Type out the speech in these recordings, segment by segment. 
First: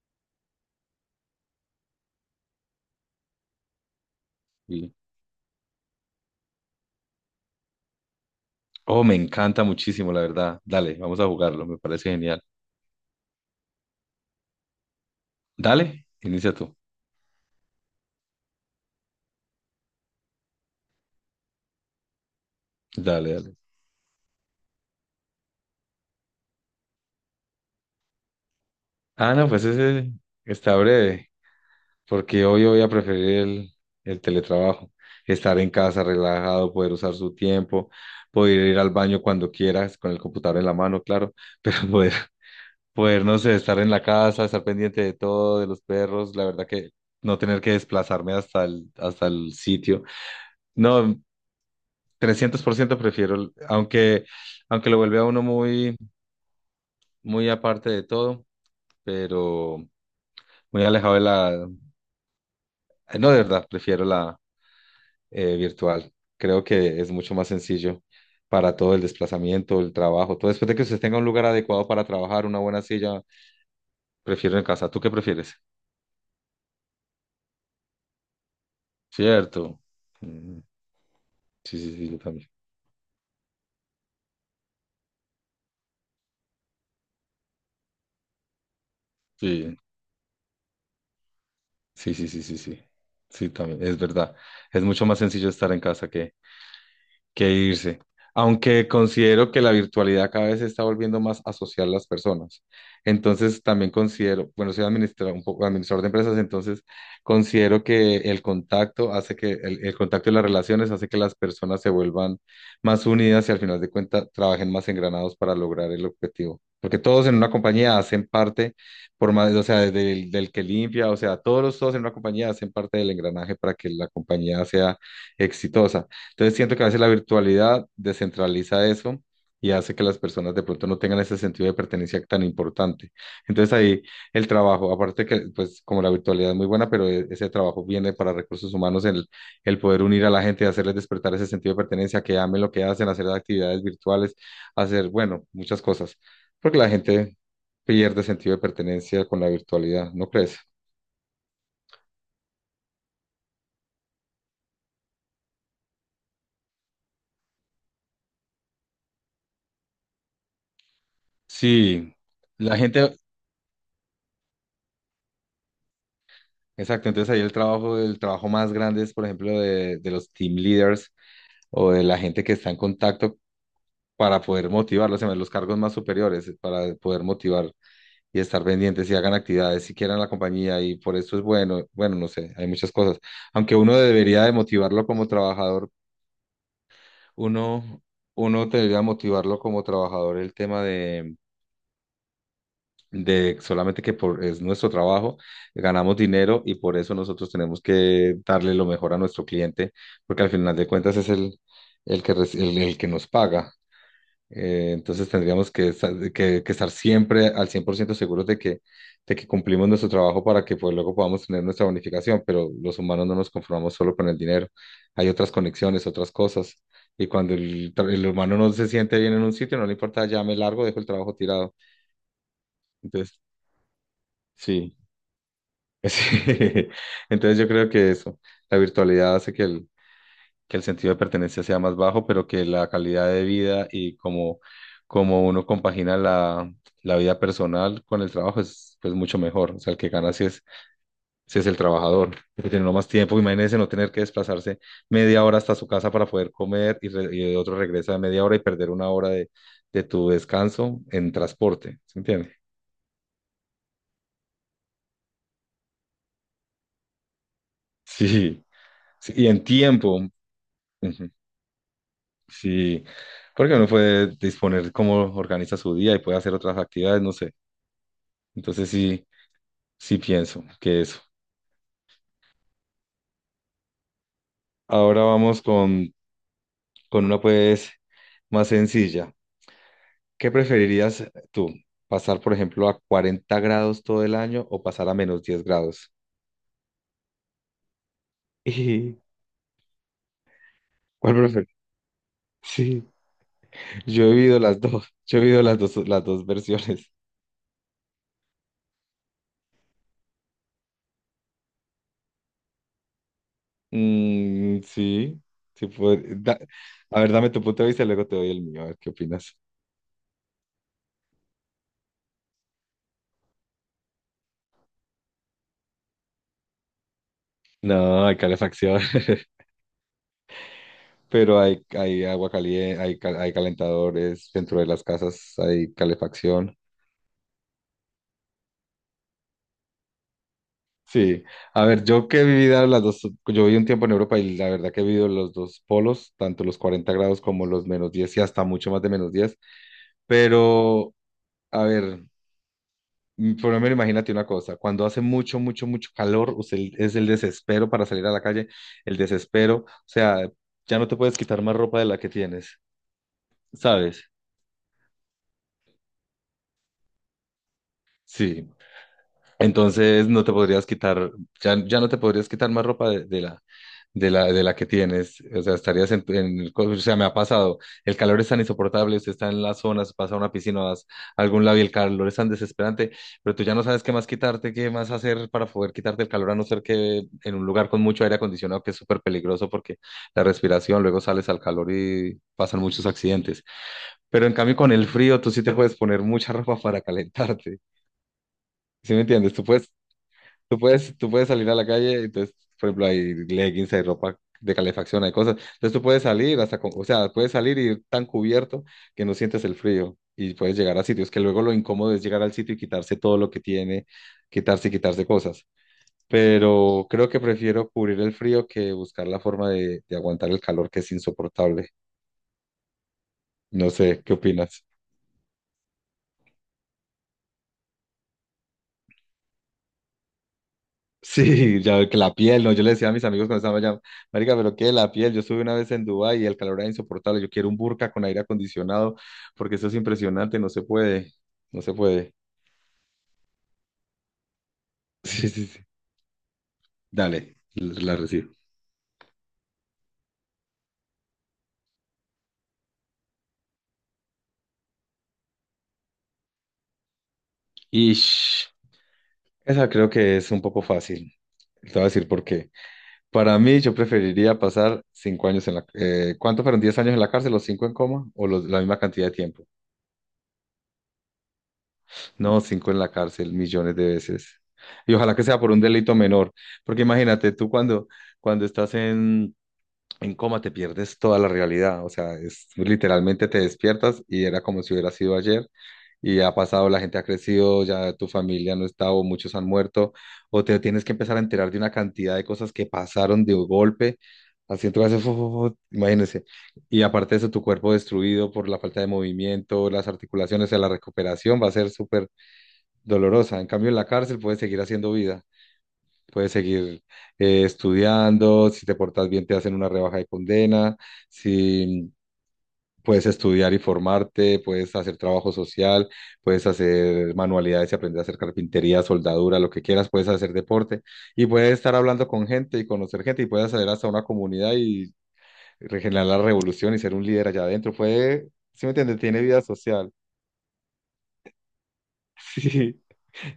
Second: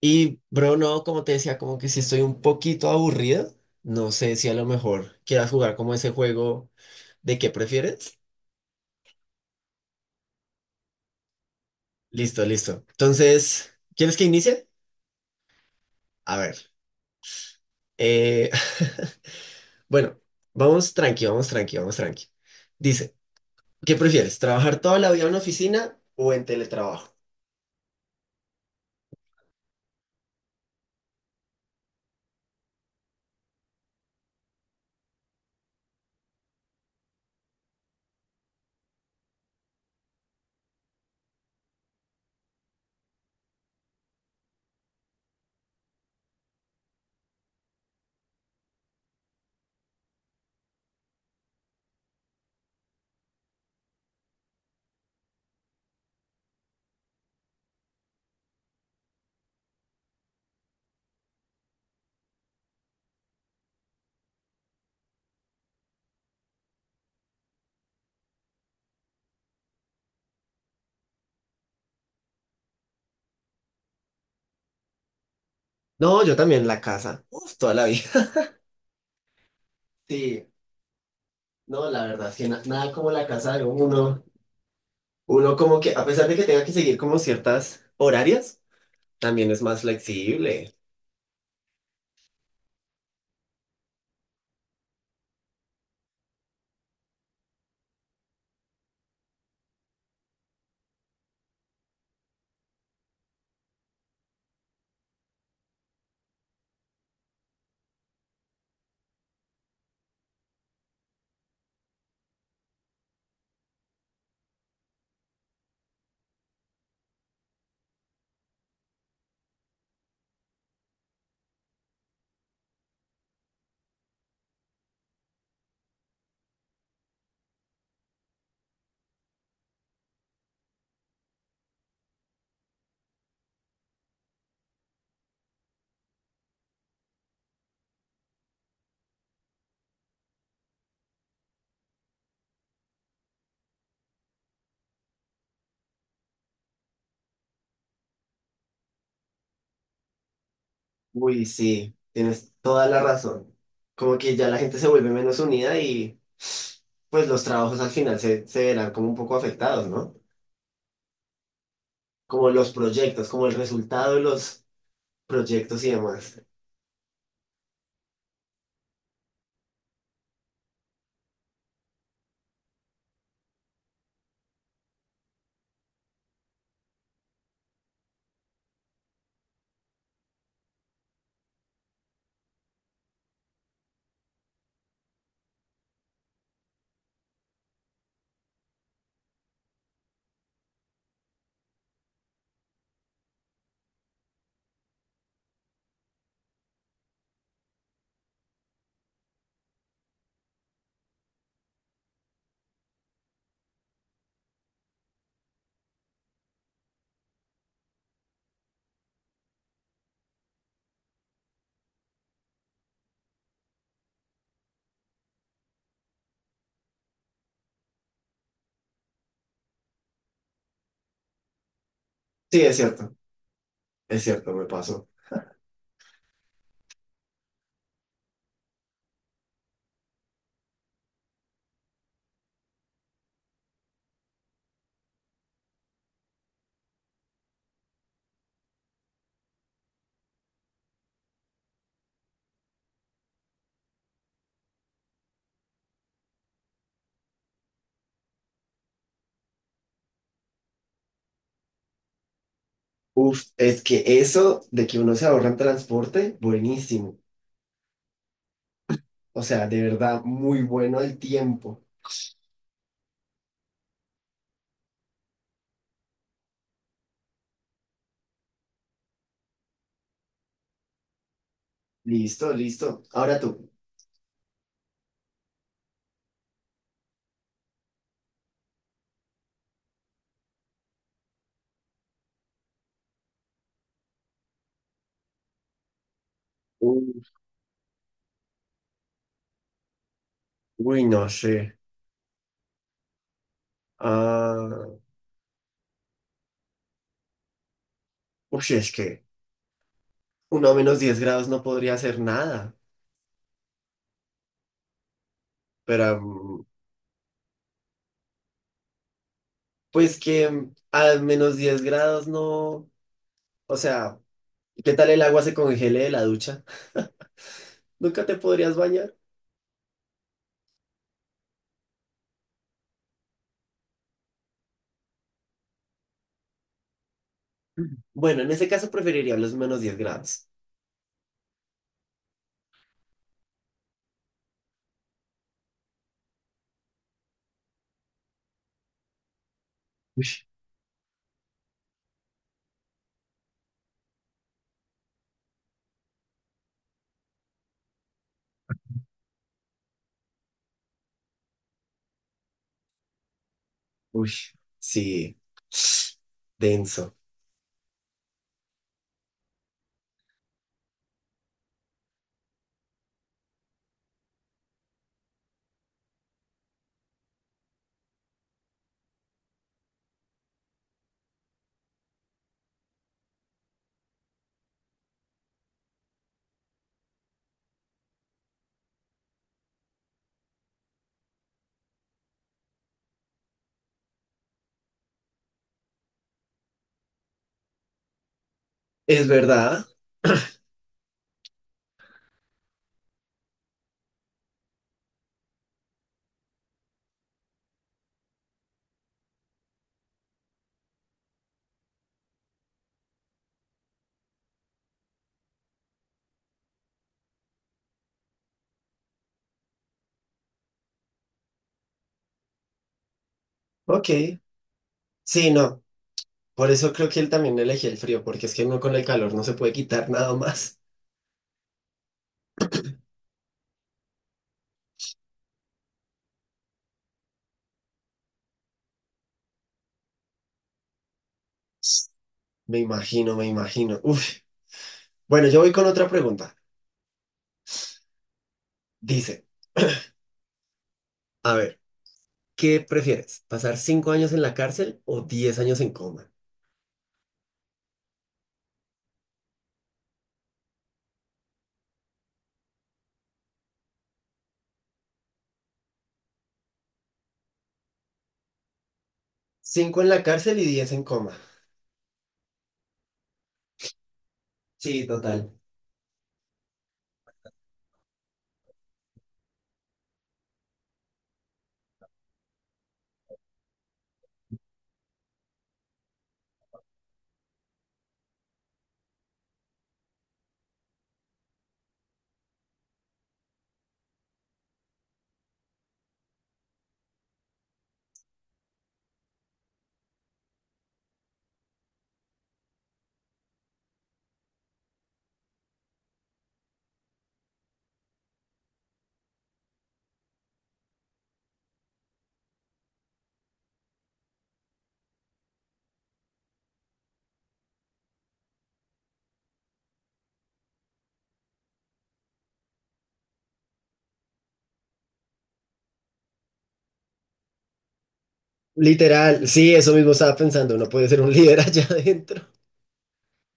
Y, bro, no, como te decía, como que si estoy un poquito aburrido, no sé si a lo Sí. mejor quieras jugar como ese juego de qué prefieres. Oh, me encanta muchísimo, la verdad. Dale, vamos a jugarlo, me parece genial. Listo, listo. Entonces, ¿quieres que inicie? Dale, A ver. inicia tú. eh, bueno, vamos tranqui, vamos tranqui, vamos tranqui. Dice, Dale, dale. ¿qué prefieres? ¿Trabajar toda la vida en una oficina o en teletrabajo? Ah, no, pues ese está breve, porque hoy voy a preferir el teletrabajo. Estar en casa relajado, poder usar su tiempo, poder ir al baño cuando quieras, con el computador en la mano, claro, pero poder, no sé, estar en la casa, estar pendiente de todo, de los perros, la verdad que no tener que desplazarme hasta el sitio. No, 300% prefiero, aunque lo vuelve a uno muy, muy aparte de todo, pero muy alejado de la. No, de verdad, prefiero la virtual. Creo que es mucho más sencillo para todo el desplazamiento, el trabajo, todo. Después de que usted tenga un lugar adecuado para trabajar, una buena silla, prefiero en casa. ¿Tú qué prefieres? No, yo también en la casa. Uf, toda la vida. Cierto. Sí, Mm, sí, no, sí, la sí, yo verdad es que también. Nada como la casa de uno. Uno como que, a pesar de que tenga que seguir como ciertas horarias, también es Sí, más flexible. sí, sí, sí, sí, sí. Sí, también, es verdad. Es mucho más sencillo estar en casa que irse. Aunque considero que la virtualidad cada vez se está volviendo más a asociar las personas. Entonces también considero, bueno, soy un poco administrador de empresas, entonces considero que el contacto hace que el contacto y las relaciones hace que las personas se vuelvan más unidas y al final de cuentas trabajen más engranados para lograr el objetivo. Porque todos en una compañía hacen parte, por más, o sea, del que limpia, o sea, todos, todos en una compañía hacen parte del engranaje para que la compañía sea exitosa. Entonces siento que a veces la virtualidad descentraliza eso y hace que las personas de pronto no tengan ese sentido de pertenencia tan importante. Entonces ahí el trabajo, aparte que pues como la virtualidad es muy buena, pero ese trabajo viene para recursos humanos, el poder unir a la gente y hacerles despertar ese sentido de pertenencia, que amen lo que hacen, hacer actividades virtuales, hacer, bueno, muchas cosas, porque la gente pierde sentido de pertenencia con la virtualidad, ¿no crees? Uy, sí, tienes toda la razón. Como que ya la gente se vuelve menos unida y pues los trabajos al final se verán como un poco afectados, ¿no? Sí, Como los la gente. proyectos, como el resultado de los proyectos y demás. Exacto, entonces ahí el trabajo, más grande es, por ejemplo, de los team leaders o de la gente que está en contacto para poder motivarlos, en vez, de los cargos más superiores, para poder motivar y estar pendientes y hagan actividades si quieran la compañía y por eso es bueno, bueno, no sé, hay muchas cosas. Aunque uno debería de motivarlo como trabajador, uno, uno debería motivarlo como trabajador el tema de solamente que por, es nuestro trabajo, ganamos dinero y por eso nosotros tenemos que darle lo mejor a nuestro cliente, porque al final de cuentas es el que nos paga. Entonces tendríamos que estar siempre al 100% seguros de que, cumplimos nuestro trabajo para que pues, luego podamos tener nuestra bonificación, pero los humanos no nos conformamos solo con el dinero, hay otras conexiones, otras cosas. Y cuando el humano no se siente bien en un sitio, no le importa, ya me largo, dejo el trabajo tirado. Sí, Entonces, es cierto, me sí. pasó. Sí. Entonces yo creo que eso, la virtualidad hace que el sentido de pertenencia sea más bajo, pero que la calidad de vida y como uno compagina la vida personal con el trabajo es pues mucho mejor. O sea, el que gana sí es el trabajador, porque tiene uno más tiempo. Imagínense no tener que desplazarse media hora hasta su casa para poder comer y otro regresa media hora y perder una hora de tu descanso en transporte. ¿Se entiende? Uf, es que eso de que uno se ahorra en transporte, buenísimo. Sí, sí, O y en sea, de tiempo. verdad, muy bueno el Ujú. tiempo. Sí, porque uno puede disponer cómo organiza su día y puede hacer otras actividades, no sé. Entonces sí, sí pienso que eso. Listo, listo. Ahora tú. Ahora vamos con una pues más sencilla. ¿Qué preferirías tú? ¿Pasar, por ejemplo, a 40 grados todo el año o pasar a -10 grados? Uf. Y, Uy, no ¿cuál prefieres? sé. Sí, yo he vivido las Ah, dos, yo he vivido las dos versiones. uy, es que uno a -10 grados no podría hacer nada, Mm, sí, sí, pero a ver, dame tu punto de vista y luego te doy el mío, a ver qué opinas. pues que a menos 10 grados no, o sea, ¿qué tal el agua se congele de la ducha? ¿Nunca No, te hay podrías calefacción, bañar? pero hay agua caliente, hay calentadores dentro de las casas, hay calefacción. Ujú. Bueno, en ese caso preferiría los -10 grados. Sí, a ver, yo que he vivido las dos, yo viví un tiempo en Europa y la verdad que he vivido los dos polos, tanto los 40 grados como los -10 y hasta mucho más de -10. Uy, Pero a ver, por lo menos imagínate una cosa, cuando hace mucho, mucho, mucho calor, usted es el desespero para salir a la calle, el desespero, o sea, ya no te puedes quitar más ropa de la que tienes, ¿sabes? uy. Sí, denso. Sí. Entonces no te podrías quitar, ya no te podrías quitar más ropa de la que tienes. O sea, estarías en el, o sea, me ha pasado, el calor es tan insoportable, usted está en las zonas, pasa a una piscina, vas a algún lado y el calor es tan desesperante, pero tú ya no sabes qué más quitarte, qué más hacer para poder quitarte el calor, a no ser que en un lugar con mucho aire acondicionado, que es súper peligroso porque la respiración, luego sales al calor y pasan muchos accidentes. Pero en cambio con el frío, tú sí te puedes poner mucha ropa para calentarte. ¿Sí me Es entiendes? Tú verdad. puedes Tú puedes, tú puedes salir a la calle, entonces, por ejemplo, hay leggings, hay ropa de calefacción, hay cosas. Entonces tú puedes salir hasta, o sea, puedes salir y ir tan cubierto que no sientes el frío y puedes llegar a sitios que luego lo incómodo es llegar al sitio y quitarse todo lo que tiene, quitarse y quitarse cosas. Pero creo que prefiero cubrir el frío que buscar la forma de aguantar el calor que es insoportable. No Ok, sé, ¿qué opinas? sí, no. Por eso creo que él también elegí el frío, porque es que uno con el calor no se puede quitar nada más. Sí, ya que la piel, no, yo le decía a mis amigos cuando estaban allá, marica, pero qué la piel, yo estuve una vez en Dubái y el calor era insoportable, yo quiero un burka con aire acondicionado, porque eso es impresionante, no se puede, no se puede. Me imagino, me imagino. Uf. Bueno, Sí, yo sí, voy sí. con otra pregunta. Dale, la recibo. Dice, a ver. ¿Qué prefieres? ¿Pasar 5 años en la cárcel o 10 años en coma? Y esa creo que es un poco fácil. Te voy a decir por qué. Para mí, yo preferiría pasar 5 años en la. ¿Cuánto fueron? ¿10 años en la cárcel? ¿Los cinco en coma? ¿O la misma cantidad de tiempo? Cinco en la cárcel y diez en coma. No, cinco en la cárcel, millones de veces. Sí, Y ojalá que total. sea por un delito menor, porque imagínate, tú cuando estás en coma te pierdes toda la realidad, o sea, es, literalmente te despiertas y era como si hubiera sido ayer y ha pasado, la gente ha crecido, ya tu familia no está o muchos han muerto, o te tienes que empezar a enterar de una cantidad de cosas que pasaron de golpe, así entonces, imagínense, y aparte de eso, tu cuerpo destruido por la falta de movimiento, las articulaciones, o sea, la recuperación va a ser súper dolorosa. En cambio, en la cárcel puedes seguir haciendo vida, puedes seguir estudiando, si te portas bien te hacen una rebaja de condena, si puedes estudiar y formarte, puedes hacer trabajo social, puedes hacer manualidades y aprender a hacer carpintería, soldadura, lo que quieras, puedes hacer deporte y puedes estar hablando con gente y conocer gente y puedes hacer hasta una comunidad y regenerar la revolución y ser un líder allá adentro. Puede. ¿Sí me entiendes? Tiene Literal, vida sí, eso mismo social. estaba pensando. Uno puede ser un líder allá adentro. Sí.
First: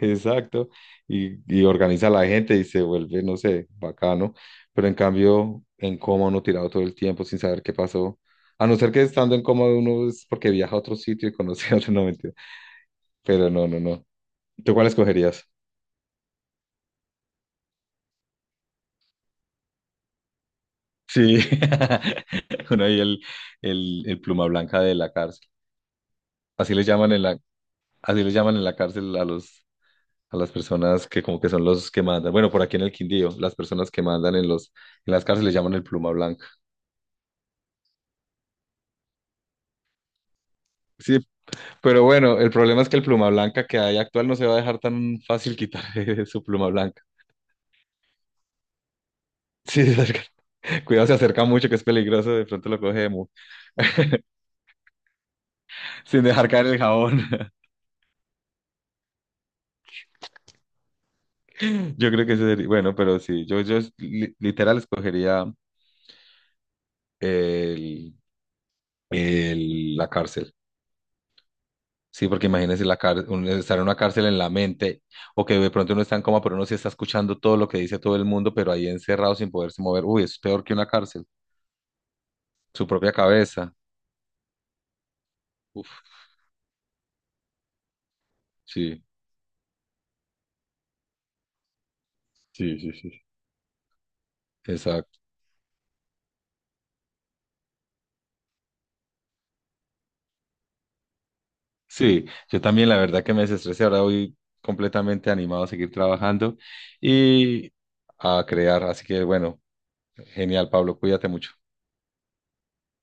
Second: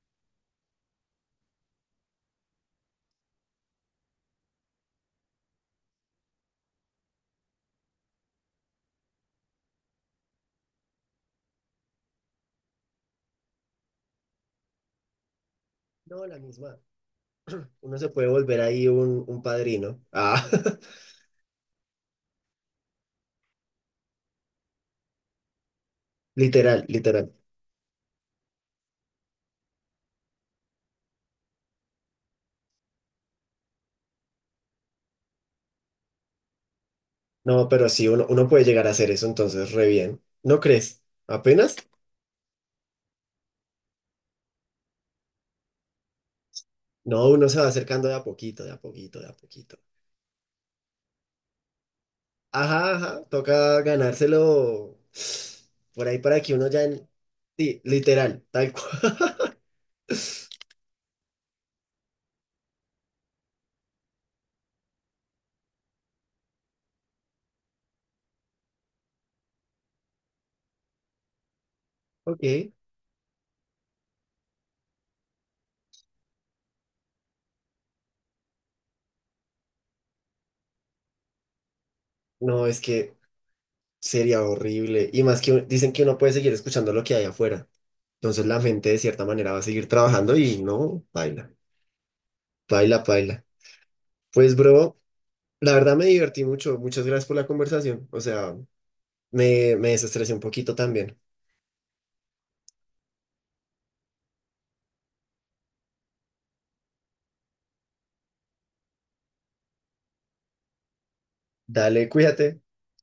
Exacto, y organiza a la gente y se vuelve, no sé, bacano, pero en cambio en coma uno tirado todo el tiempo sin saber qué pasó, a no ser que estando en coma uno es porque viaja a otro sitio y conoce a otro, no mentira, pero no, no, no, ¿tú cuál escogerías? No, la misma. Uno se puede volver ahí un padrino. Ah, Sí, uno ahí el, el pluma blanca de la cárcel, así literal, les llaman en literal. la, cárcel a los, a las personas que como que son los que mandan, bueno, por aquí en el Quindío, las personas que mandan en las cárceles les llaman el pluma blanca, No, pero sí, uno puede llegar a hacer eso, entonces, re bien. ¿No crees? sí. ¿Apenas? Pero bueno, el problema es que el pluma blanca que hay actual no se va a dejar tan fácil quitar su pluma blanca. No, uno se va acercando de a poquito, de a poquito, de a poquito. Sí, se acerca. Cuidado, se acerca mucho, que es peligroso, de pronto lo Ajá, ajá, cogemos, toca ganárselo por ahí sin para dejar que caer uno el ya... en- jabón. Sí, literal, tal cual. Yo creo que ese sería, bueno, pero sí, yo literal escogería el, la cárcel. Sí, porque Ok. imagínese estar en una cárcel en la mente, o que de pronto uno está en coma, pero uno sí está escuchando todo lo que dice todo el mundo, pero ahí encerrado sin poderse mover. Uy, es peor que una cárcel, No, es su propia que cabeza. sería horrible. Y más que un- dicen Uf, que uno puede seguir escuchando lo que hay afuera. Entonces la gente de sí. cierta manera va a seguir trabajando y no, baila, Sí, sí, baila, sí. baila. Pues bro, Exacto. la verdad me divertí mucho. Muchas gracias por la conversación. O sea, me desestresé un poquito también. Sí, yo también la verdad que me desestresé. Ahora voy completamente animado a seguir trabajando y a crear. Así que bueno, genial, Pablo, cuídate mucho. Dale, cuídate.